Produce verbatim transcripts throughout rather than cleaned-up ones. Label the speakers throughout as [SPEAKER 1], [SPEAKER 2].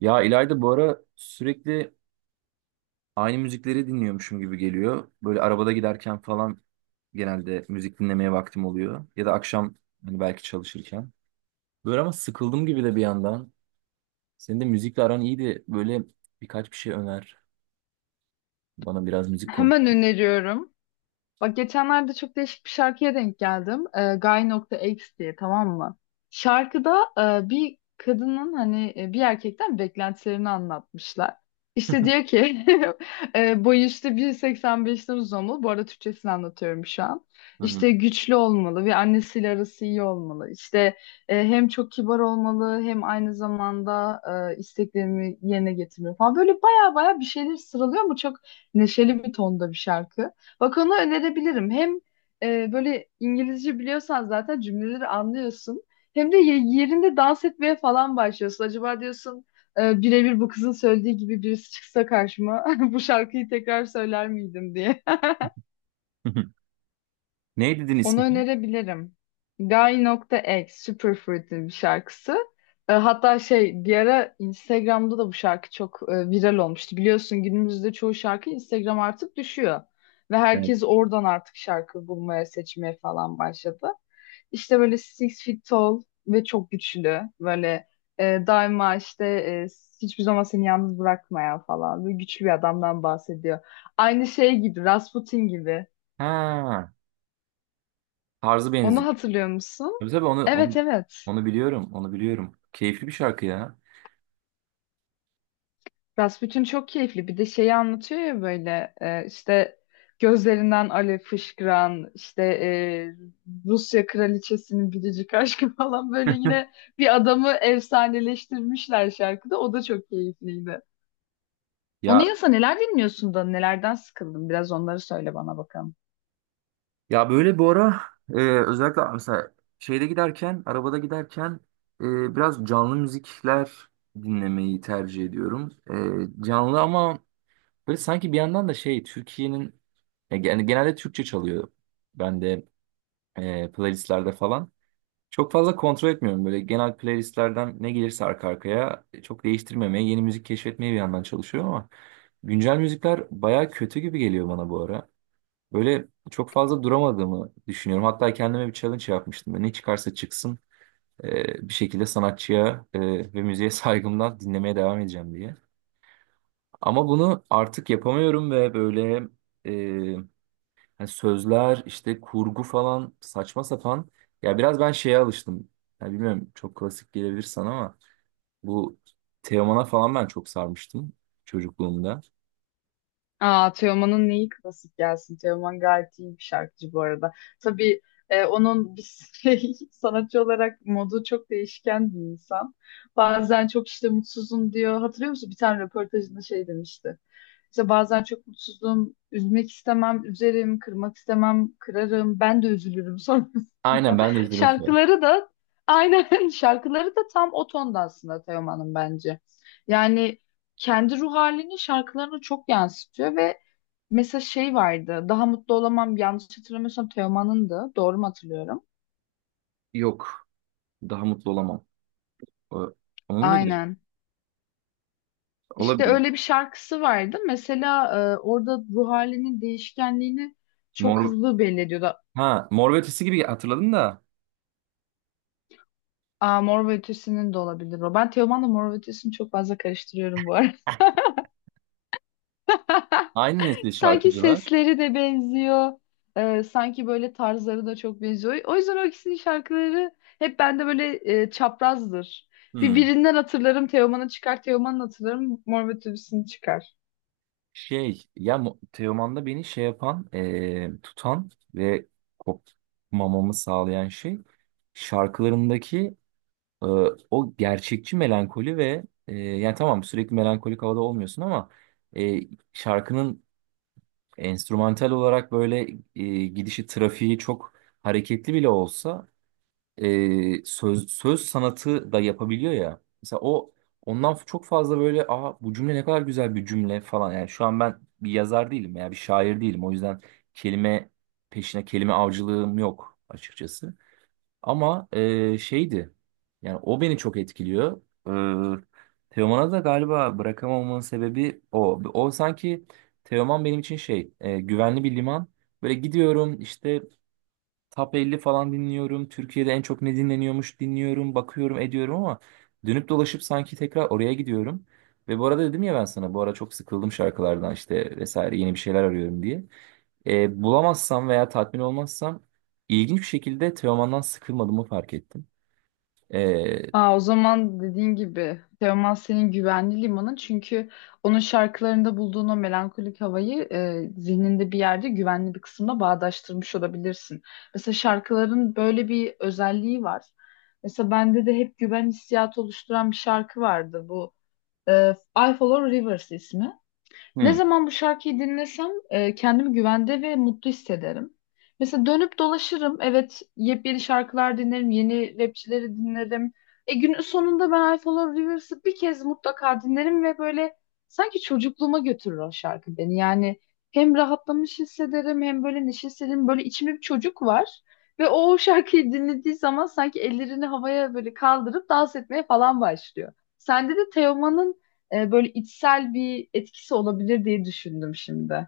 [SPEAKER 1] Ya İlayda bu ara sürekli aynı müzikleri dinliyormuşum gibi geliyor. Böyle arabada giderken falan genelde müzik dinlemeye vaktim oluyor. Ya da akşam hani belki çalışırken. Böyle ama sıkıldım gibi de bir yandan. Senin de müzikle aran iyiydi. Böyle birkaç bir şey öner. Bana biraz müzik konuş.
[SPEAKER 2] Hemen öneriyorum. Bak geçenlerde çok değişik bir şarkıya denk geldim. Ee, Guy.X diye, tamam mı? Şarkıda e, bir kadının hani e, bir erkekten beklentilerini anlatmışlar. İşte diyor ki e, boyu işte bir seksen beşten uzun olmalı. Bu arada Türkçesini anlatıyorum şu an.
[SPEAKER 1] Hı hı.
[SPEAKER 2] İşte güçlü olmalı ve annesiyle arası iyi olmalı. İşte e, hem çok kibar olmalı, hem aynı zamanda e, isteklerimi yerine getirmeli falan. Böyle baya baya bir şeyler sıralıyor ama çok neşeli bir tonda bir şarkı. Bak, onu önerebilirim. Hem e, böyle İngilizce biliyorsan zaten cümleleri anlıyorsun. Hem de ye- yerinde dans etmeye falan başlıyorsun. Acaba diyorsun, e, birebir bu kızın söylediği gibi birisi çıksa karşıma bu şarkıyı tekrar söyler miydim diye.
[SPEAKER 1] Ne dedin
[SPEAKER 2] Onu
[SPEAKER 1] ismi?
[SPEAKER 2] önerebilirim. Guy.X Superfruit'in bir şarkısı. E, Hatta şey, bir ara Instagram'da da bu şarkı çok e, viral olmuştu. Biliyorsun, günümüzde çoğu şarkı Instagram artık düşüyor. Ve
[SPEAKER 1] Evet.
[SPEAKER 2] herkes oradan artık şarkı bulmaya, seçmeye falan başladı. İşte böyle six feet tall ve çok güçlü. Böyle e, daima işte e, hiçbir zaman seni yalnız bırakmayan falan. Böyle güçlü bir adamdan bahsediyor. Aynı şey gibi, Rasputin gibi.
[SPEAKER 1] Ha, tarzı
[SPEAKER 2] Onu
[SPEAKER 1] benziyor.
[SPEAKER 2] hatırlıyor musun?
[SPEAKER 1] Tabii tabii onu,
[SPEAKER 2] Evet,
[SPEAKER 1] onu,
[SPEAKER 2] evet.
[SPEAKER 1] onu biliyorum. Onu biliyorum. Keyifli bir şarkı ya.
[SPEAKER 2] Rasputin çok keyifli. Bir de şeyi anlatıyor ya, böyle e, işte gözlerinden alev fışkıran, işte e, Rusya kraliçesinin biricik aşkı falan, böyle yine bir adamı efsaneleştirmişler şarkıda. O da çok keyifliydi. Onun
[SPEAKER 1] Ya
[SPEAKER 2] yanında neler dinliyorsun da nelerden sıkıldın? Biraz onları söyle bana bakalım.
[SPEAKER 1] Ya böyle bu ara, e, özellikle mesela şeyde giderken, arabada giderken, e, biraz canlı müzikler dinlemeyi tercih ediyorum. E, canlı ama böyle sanki bir yandan da şey, Türkiye'nin ya gen- genelde Türkçe çalıyor. Bende e, playlistlerde falan. Çok fazla kontrol etmiyorum. Böyle genel playlistlerden ne gelirse arka arkaya e, çok değiştirmemeye, yeni müzik keşfetmeye bir yandan çalışıyorum ama güncel müzikler baya kötü gibi geliyor bana bu ara. Böyle çok fazla duramadığımı düşünüyorum. Hatta kendime bir challenge yapmıştım. Ne çıkarsa çıksın e, bir şekilde sanatçıya e, ve müziğe saygımdan dinlemeye devam edeceğim diye. Ama bunu artık yapamıyorum ve böyle e, hani sözler işte kurgu falan saçma sapan. Ya biraz ben şeye alıştım. Ya bilmiyorum, çok klasik gelebilir sana ama bu Teoman'a falan ben çok sarmıştım çocukluğumda.
[SPEAKER 2] Aa, Teoman'ın neyi klasik gelsin? Teoman gayet iyi bir şarkıcı bu arada. Tabii, e, onun bir şey, sanatçı olarak modu çok değişken bir insan. Bazen çok işte mutsuzum diyor. Hatırlıyor musun? Bir tane röportajında şey demişti. İşte bazen çok mutsuzum, üzmek istemem, üzerim, kırmak istemem, kırarım. Ben de üzülürüm
[SPEAKER 1] Aynen
[SPEAKER 2] sonrasında.
[SPEAKER 1] ben de izledim.
[SPEAKER 2] Şarkıları da aynen, şarkıları da tam o tonda aslında Teoman'ın bence. Yani kendi ruh halini şarkılarına çok yansıtıyor ve mesela şey vardı. Daha mutlu olamam, yanlış hatırlamıyorsam Teoman'ındı. Doğru mu hatırlıyorum?
[SPEAKER 1] Yok, daha mutlu olamam. O- Onun muydu?
[SPEAKER 2] Aynen. İşte
[SPEAKER 1] Olabilir.
[SPEAKER 2] öyle bir şarkısı vardı. Mesela e, orada ruh halinin değişkenliğini çok
[SPEAKER 1] Mor,
[SPEAKER 2] hızlı belli ediyordu.
[SPEAKER 1] ha, Mor ve Ötesi gibi hatırladım da
[SPEAKER 2] Aa, Mor ve Ötesi'nin de olabilir o. Ben Teoman'la Mor ve Ötesi'ni çok fazla karıştırıyorum bu arada.
[SPEAKER 1] aynı nesil
[SPEAKER 2] Sanki
[SPEAKER 1] şarkıcılar.
[SPEAKER 2] sesleri de benziyor. Ee, sanki böyle tarzları da çok benziyor. O yüzden o ikisinin şarkıları hep bende böyle e, çaprazdır. Bir
[SPEAKER 1] Hmm.
[SPEAKER 2] birinden hatırlarım Teoman'ı çıkar, Teoman'ın hatırlarım Mor ve Ötesi'ni çıkar.
[SPEAKER 1] Şey ya Mo- Teoman'da beni şey yapan, eee, tutan ve kopmamamı sağlayan şey, şarkılarındaki eee, o gerçekçi melankoli ve eee, yani tamam sürekli melankolik havada olmuyorsun ama eee, şarkının enstrümantal olarak böyle eee, gidişi trafiği çok hareketli bile olsa e, söz söz sanatı da yapabiliyor ya. Mesela o ondan çok fazla böyle, aa, bu cümle ne kadar güzel bir cümle falan. Yani şu an ben bir yazar değilim ya, bir şair değilim. O yüzden kelime peşine kelime avcılığım yok açıkçası. Ama e, şeydi, yani o beni çok etkiliyor. E, Teoman'a da galiba bırakamamamın sebebi o. O sanki Teoman benim için şey, e, güvenli bir liman. Böyle gidiyorum işte, Top elli falan dinliyorum. Türkiye'de en çok ne dinleniyormuş dinliyorum, bakıyorum, ediyorum ama dönüp dolaşıp sanki tekrar oraya gidiyorum. Ve bu arada dedim ya, ben sana bu ara çok sıkıldım şarkılardan işte vesaire, yeni bir şeyler arıyorum diye. E, bulamazsam veya tatmin olmazsam, ilginç bir şekilde Teoman'dan sıkılmadığımı fark ettim. E,
[SPEAKER 2] Aa, o zaman dediğin gibi Teoman senin güvenli limanın, çünkü onun şarkılarında bulduğun o melankolik havayı e, zihninde bir yerde güvenli bir kısımda bağdaştırmış olabilirsin. Mesela şarkıların böyle bir özelliği var. Mesela bende de hep güven hissiyatı oluşturan bir şarkı vardı bu. E, I Follow Rivers ismi. Ne
[SPEAKER 1] hmm,
[SPEAKER 2] zaman bu şarkıyı dinlesem e, kendimi güvende ve mutlu hissederim. Mesela dönüp dolaşırım. Evet, yepyeni şarkılar dinlerim, yeni rapçileri dinlerim. E, günün sonunda ben I Follow Rivers'ı bir kez mutlaka dinlerim ve böyle sanki çocukluğuma götürür o şarkı beni. Yani hem rahatlamış hissederim, hem böyle neşe hissederim. Böyle içimde bir çocuk var ve o, o şarkıyı dinlediği zaman sanki ellerini havaya böyle kaldırıp dans etmeye falan başlıyor. Sende de Teoman'ın e, böyle içsel bir etkisi olabilir diye düşündüm şimdi.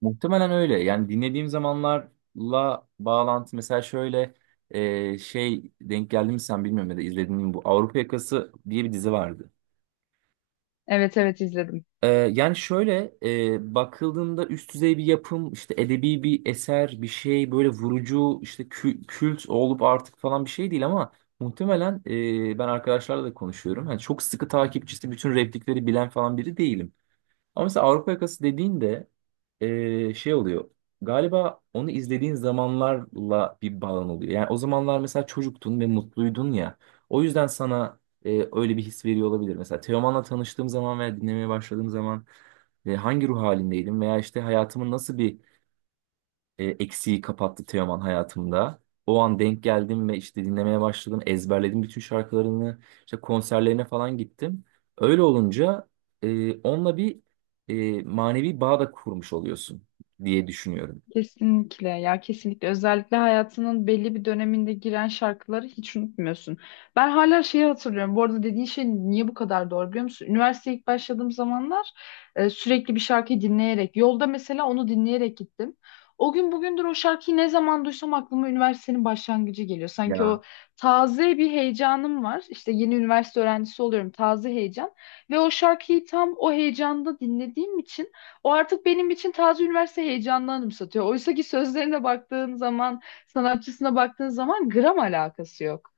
[SPEAKER 1] Muhtemelen öyle. Yani dinlediğim zamanlarla bağlantı, mesela şöyle e, şey, denk geldi mi sen bilmiyorum, ya da izledin mi, bu Avrupa Yakası diye bir dizi vardı.
[SPEAKER 2] Evet, evet, izledim.
[SPEAKER 1] Ee, yani şöyle e, bakıldığında üst düzey bir yapım, işte edebi bir eser, bir şey böyle vurucu işte kü- kült olup artık falan bir şey değil ama muhtemelen e, ben arkadaşlarla da konuşuyorum. Yani çok sıkı takipçisi bütün replikleri bilen falan biri değilim. Ama mesela Avrupa Yakası dediğinde eee, şey oluyor. Galiba onu izlediğin zamanlarla bir bağın oluyor. Yani o zamanlar mesela çocuktun ve mutluydun ya. O yüzden sana eee, öyle bir his veriyor olabilir. Mesela Teoman'la tanıştığım zaman veya dinlemeye başladığım zaman e, hangi ruh halindeydim, veya işte hayatımın nasıl bir e, eksiği kapattı Teoman hayatımda. O an denk geldim ve işte dinlemeye başladım. Ezberledim bütün şarkılarını. İşte konserlerine falan gittim. Öyle olunca e, onunla bir e, manevi bağ da kurmuş oluyorsun diye düşünüyorum.
[SPEAKER 2] Kesinlikle ya, kesinlikle, özellikle hayatının belli bir döneminde giren şarkıları hiç unutmuyorsun. Ben hala şeyi hatırlıyorum. Bu arada dediğin şey niye bu kadar doğru biliyor musun? Üniversiteye ilk başladığım zamanlar e, sürekli bir şarkıyı dinleyerek yolda, mesela onu dinleyerek gittim. O gün bugündür o şarkıyı ne zaman duysam aklıma üniversitenin başlangıcı geliyor. Sanki
[SPEAKER 1] Ya.
[SPEAKER 2] o taze bir heyecanım var. İşte yeni üniversite öğrencisi oluyorum, taze heyecan ve o şarkıyı tam o heyecanda dinlediğim için o artık benim için taze üniversite heyecanını anımsatıyor. Oysa ki sözlerine baktığın zaman, sanatçısına baktığın zaman gram alakası yok.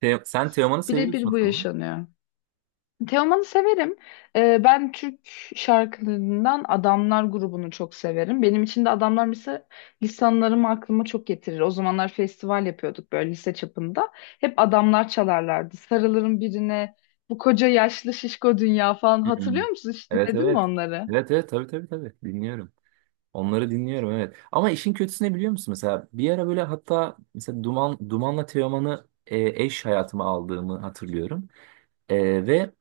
[SPEAKER 1] Te- sen Teoman'ı seviyorsun
[SPEAKER 2] Birebir
[SPEAKER 1] o
[SPEAKER 2] bu
[SPEAKER 1] zaman.
[SPEAKER 2] yaşanıyor. Teoman'ı severim. Ee, ben Türk şarkılarından Adamlar grubunu çok severim. Benim için de Adamlar mesela lisanlarımı aklıma çok getirir. O zamanlar festival yapıyorduk böyle lise çapında. Hep Adamlar çalarlardı. Sarılırım birine, bu koca yaşlı şişko dünya falan.
[SPEAKER 1] Hmm.
[SPEAKER 2] Hatırlıyor musun? Hiç
[SPEAKER 1] Evet
[SPEAKER 2] dinledin mi
[SPEAKER 1] evet.
[SPEAKER 2] onları?
[SPEAKER 1] Evet evet, tabii tabii tabii dinliyorum. Onları dinliyorum, evet. Ama işin kötüsü ne biliyor musun? Mesela bir ara böyle, hatta mesela Duman Duman'la Teoman'ı e, eş hayatıma aldığımı hatırlıyorum. Ee, ve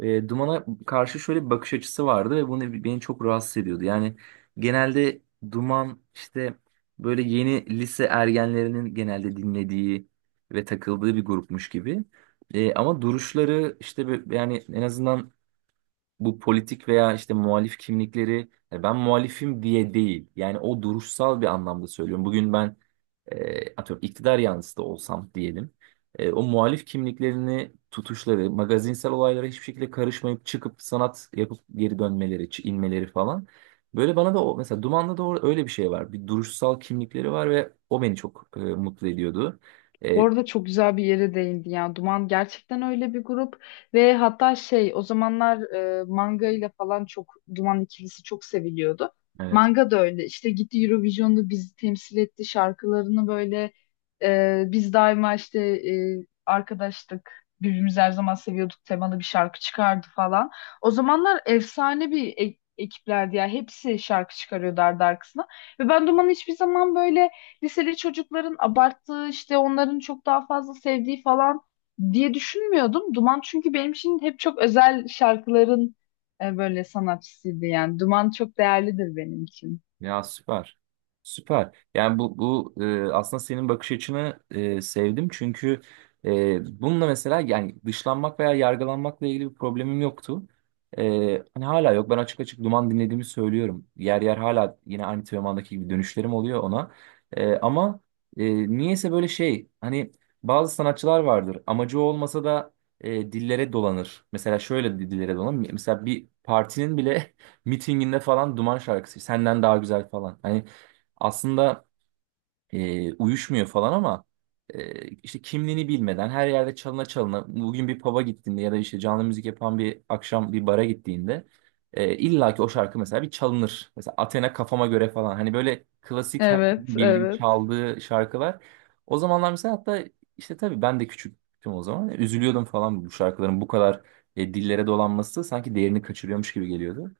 [SPEAKER 1] e, dumana karşı şöyle bir bakış açısı vardı ve bunu beni çok rahatsız ediyordu. Yani genelde duman işte böyle yeni lise ergenlerinin genelde dinlediği ve takıldığı bir grupmuş gibi. Ee, ama duruşları işte bö- yani en azından bu politik veya işte muhalif kimlikleri, yani ben muhalifim diye değil. Yani o duruşsal bir anlamda söylüyorum. Bugün ben e, atıyorum iktidar yanlısı da olsam diyelim. E, o muhalif kimliklerini tutuşları, magazinsel olaylara hiçbir şekilde karışmayıp çıkıp sanat yapıp geri dönmeleri, ç- inmeleri falan. Böyle bana da o, mesela Duman'da da o- öyle bir şey var. Bir duruşsal kimlikleri var ve o beni çok e, mutlu ediyordu.
[SPEAKER 2] Bu
[SPEAKER 1] E,
[SPEAKER 2] arada çok güzel bir yere değindi ya. Duman gerçekten öyle bir grup ve hatta şey, o zamanlar e, manga ile falan çok Duman ikilisi çok seviliyordu.
[SPEAKER 1] evet.
[SPEAKER 2] Manga da öyle, işte gitti Eurovision'da bizi temsil etti, şarkılarını böyle e, biz daima işte e, arkadaştık, birbirimizi her zaman seviyorduk temalı bir şarkı çıkardı falan. O zamanlar efsane bir e- ekiplerdi ya, hepsi şarkı çıkarıyordu ardı arkasına ve ben Duman'ı hiçbir zaman böyle liseli çocukların abarttığı, işte onların çok daha fazla sevdiği falan diye düşünmüyordum. Duman çünkü benim için hep çok özel şarkıların e, böyle sanatçısıydı yani. Duman çok değerlidir benim için.
[SPEAKER 1] Ya süper. Süper. Yani bu bu e, aslında senin bakış açını e, sevdim çünkü e, bununla mesela, yani dışlanmak veya yargılanmakla ilgili bir problemim yoktu. E, hani hala yok. Ben açık açık duman dinlediğimi söylüyorum. Yer yer hala yine aynı Teoman'daki gibi dönüşlerim oluyor ona. E, ama e, niyeyse böyle şey, hani bazı sanatçılar vardır. Amacı olmasa da e, dillere dolanır. Mesela şöyle dillere dolanır. Mesela bir partinin bile mitinginde falan Duman şarkısı senden daha güzel falan. Hani aslında e, uyuşmuyor falan ama e, işte kimliğini bilmeden her yerde çalına çalına, bugün bir pub'a gittiğinde ya da işte canlı müzik yapan bir akşam bir bara gittiğinde e, illa ki o şarkı mesela bir çalınır. Mesela Athena kafama göre falan. Hani böyle klasik herkesin
[SPEAKER 2] Evet,
[SPEAKER 1] bildiği
[SPEAKER 2] evet.
[SPEAKER 1] çaldığı şarkılar. O zamanlar mesela, hatta işte tabii ben de küçüktüm o zaman. Üzülüyordum falan, bu şarkıların bu kadar e, dillere dolanması sanki değerini kaçırıyormuş gibi geliyordu.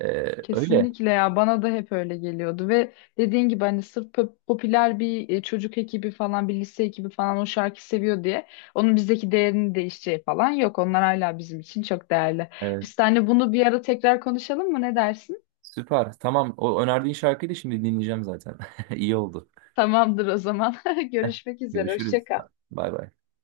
[SPEAKER 1] Ee, öyle.
[SPEAKER 2] Kesinlikle ya, bana da hep öyle geliyordu ve dediğin gibi hani sırf pop- popüler bir e, çocuk ekibi falan, bir lise ekibi falan o şarkı seviyor diye onun bizdeki değerini değişeceği falan yok. Onlar hala bizim için çok değerli.
[SPEAKER 1] Evet.
[SPEAKER 2] Biz seninle bunu bir ara tekrar konuşalım mı? Ne dersin?
[SPEAKER 1] Süper. Tamam. O önerdiğin şarkıyı da şimdi dinleyeceğim zaten. İyi oldu.
[SPEAKER 2] Tamamdır o zaman. Görüşmek üzere.
[SPEAKER 1] Görüşürüz.
[SPEAKER 2] Hoşça kal.
[SPEAKER 1] Bay bay.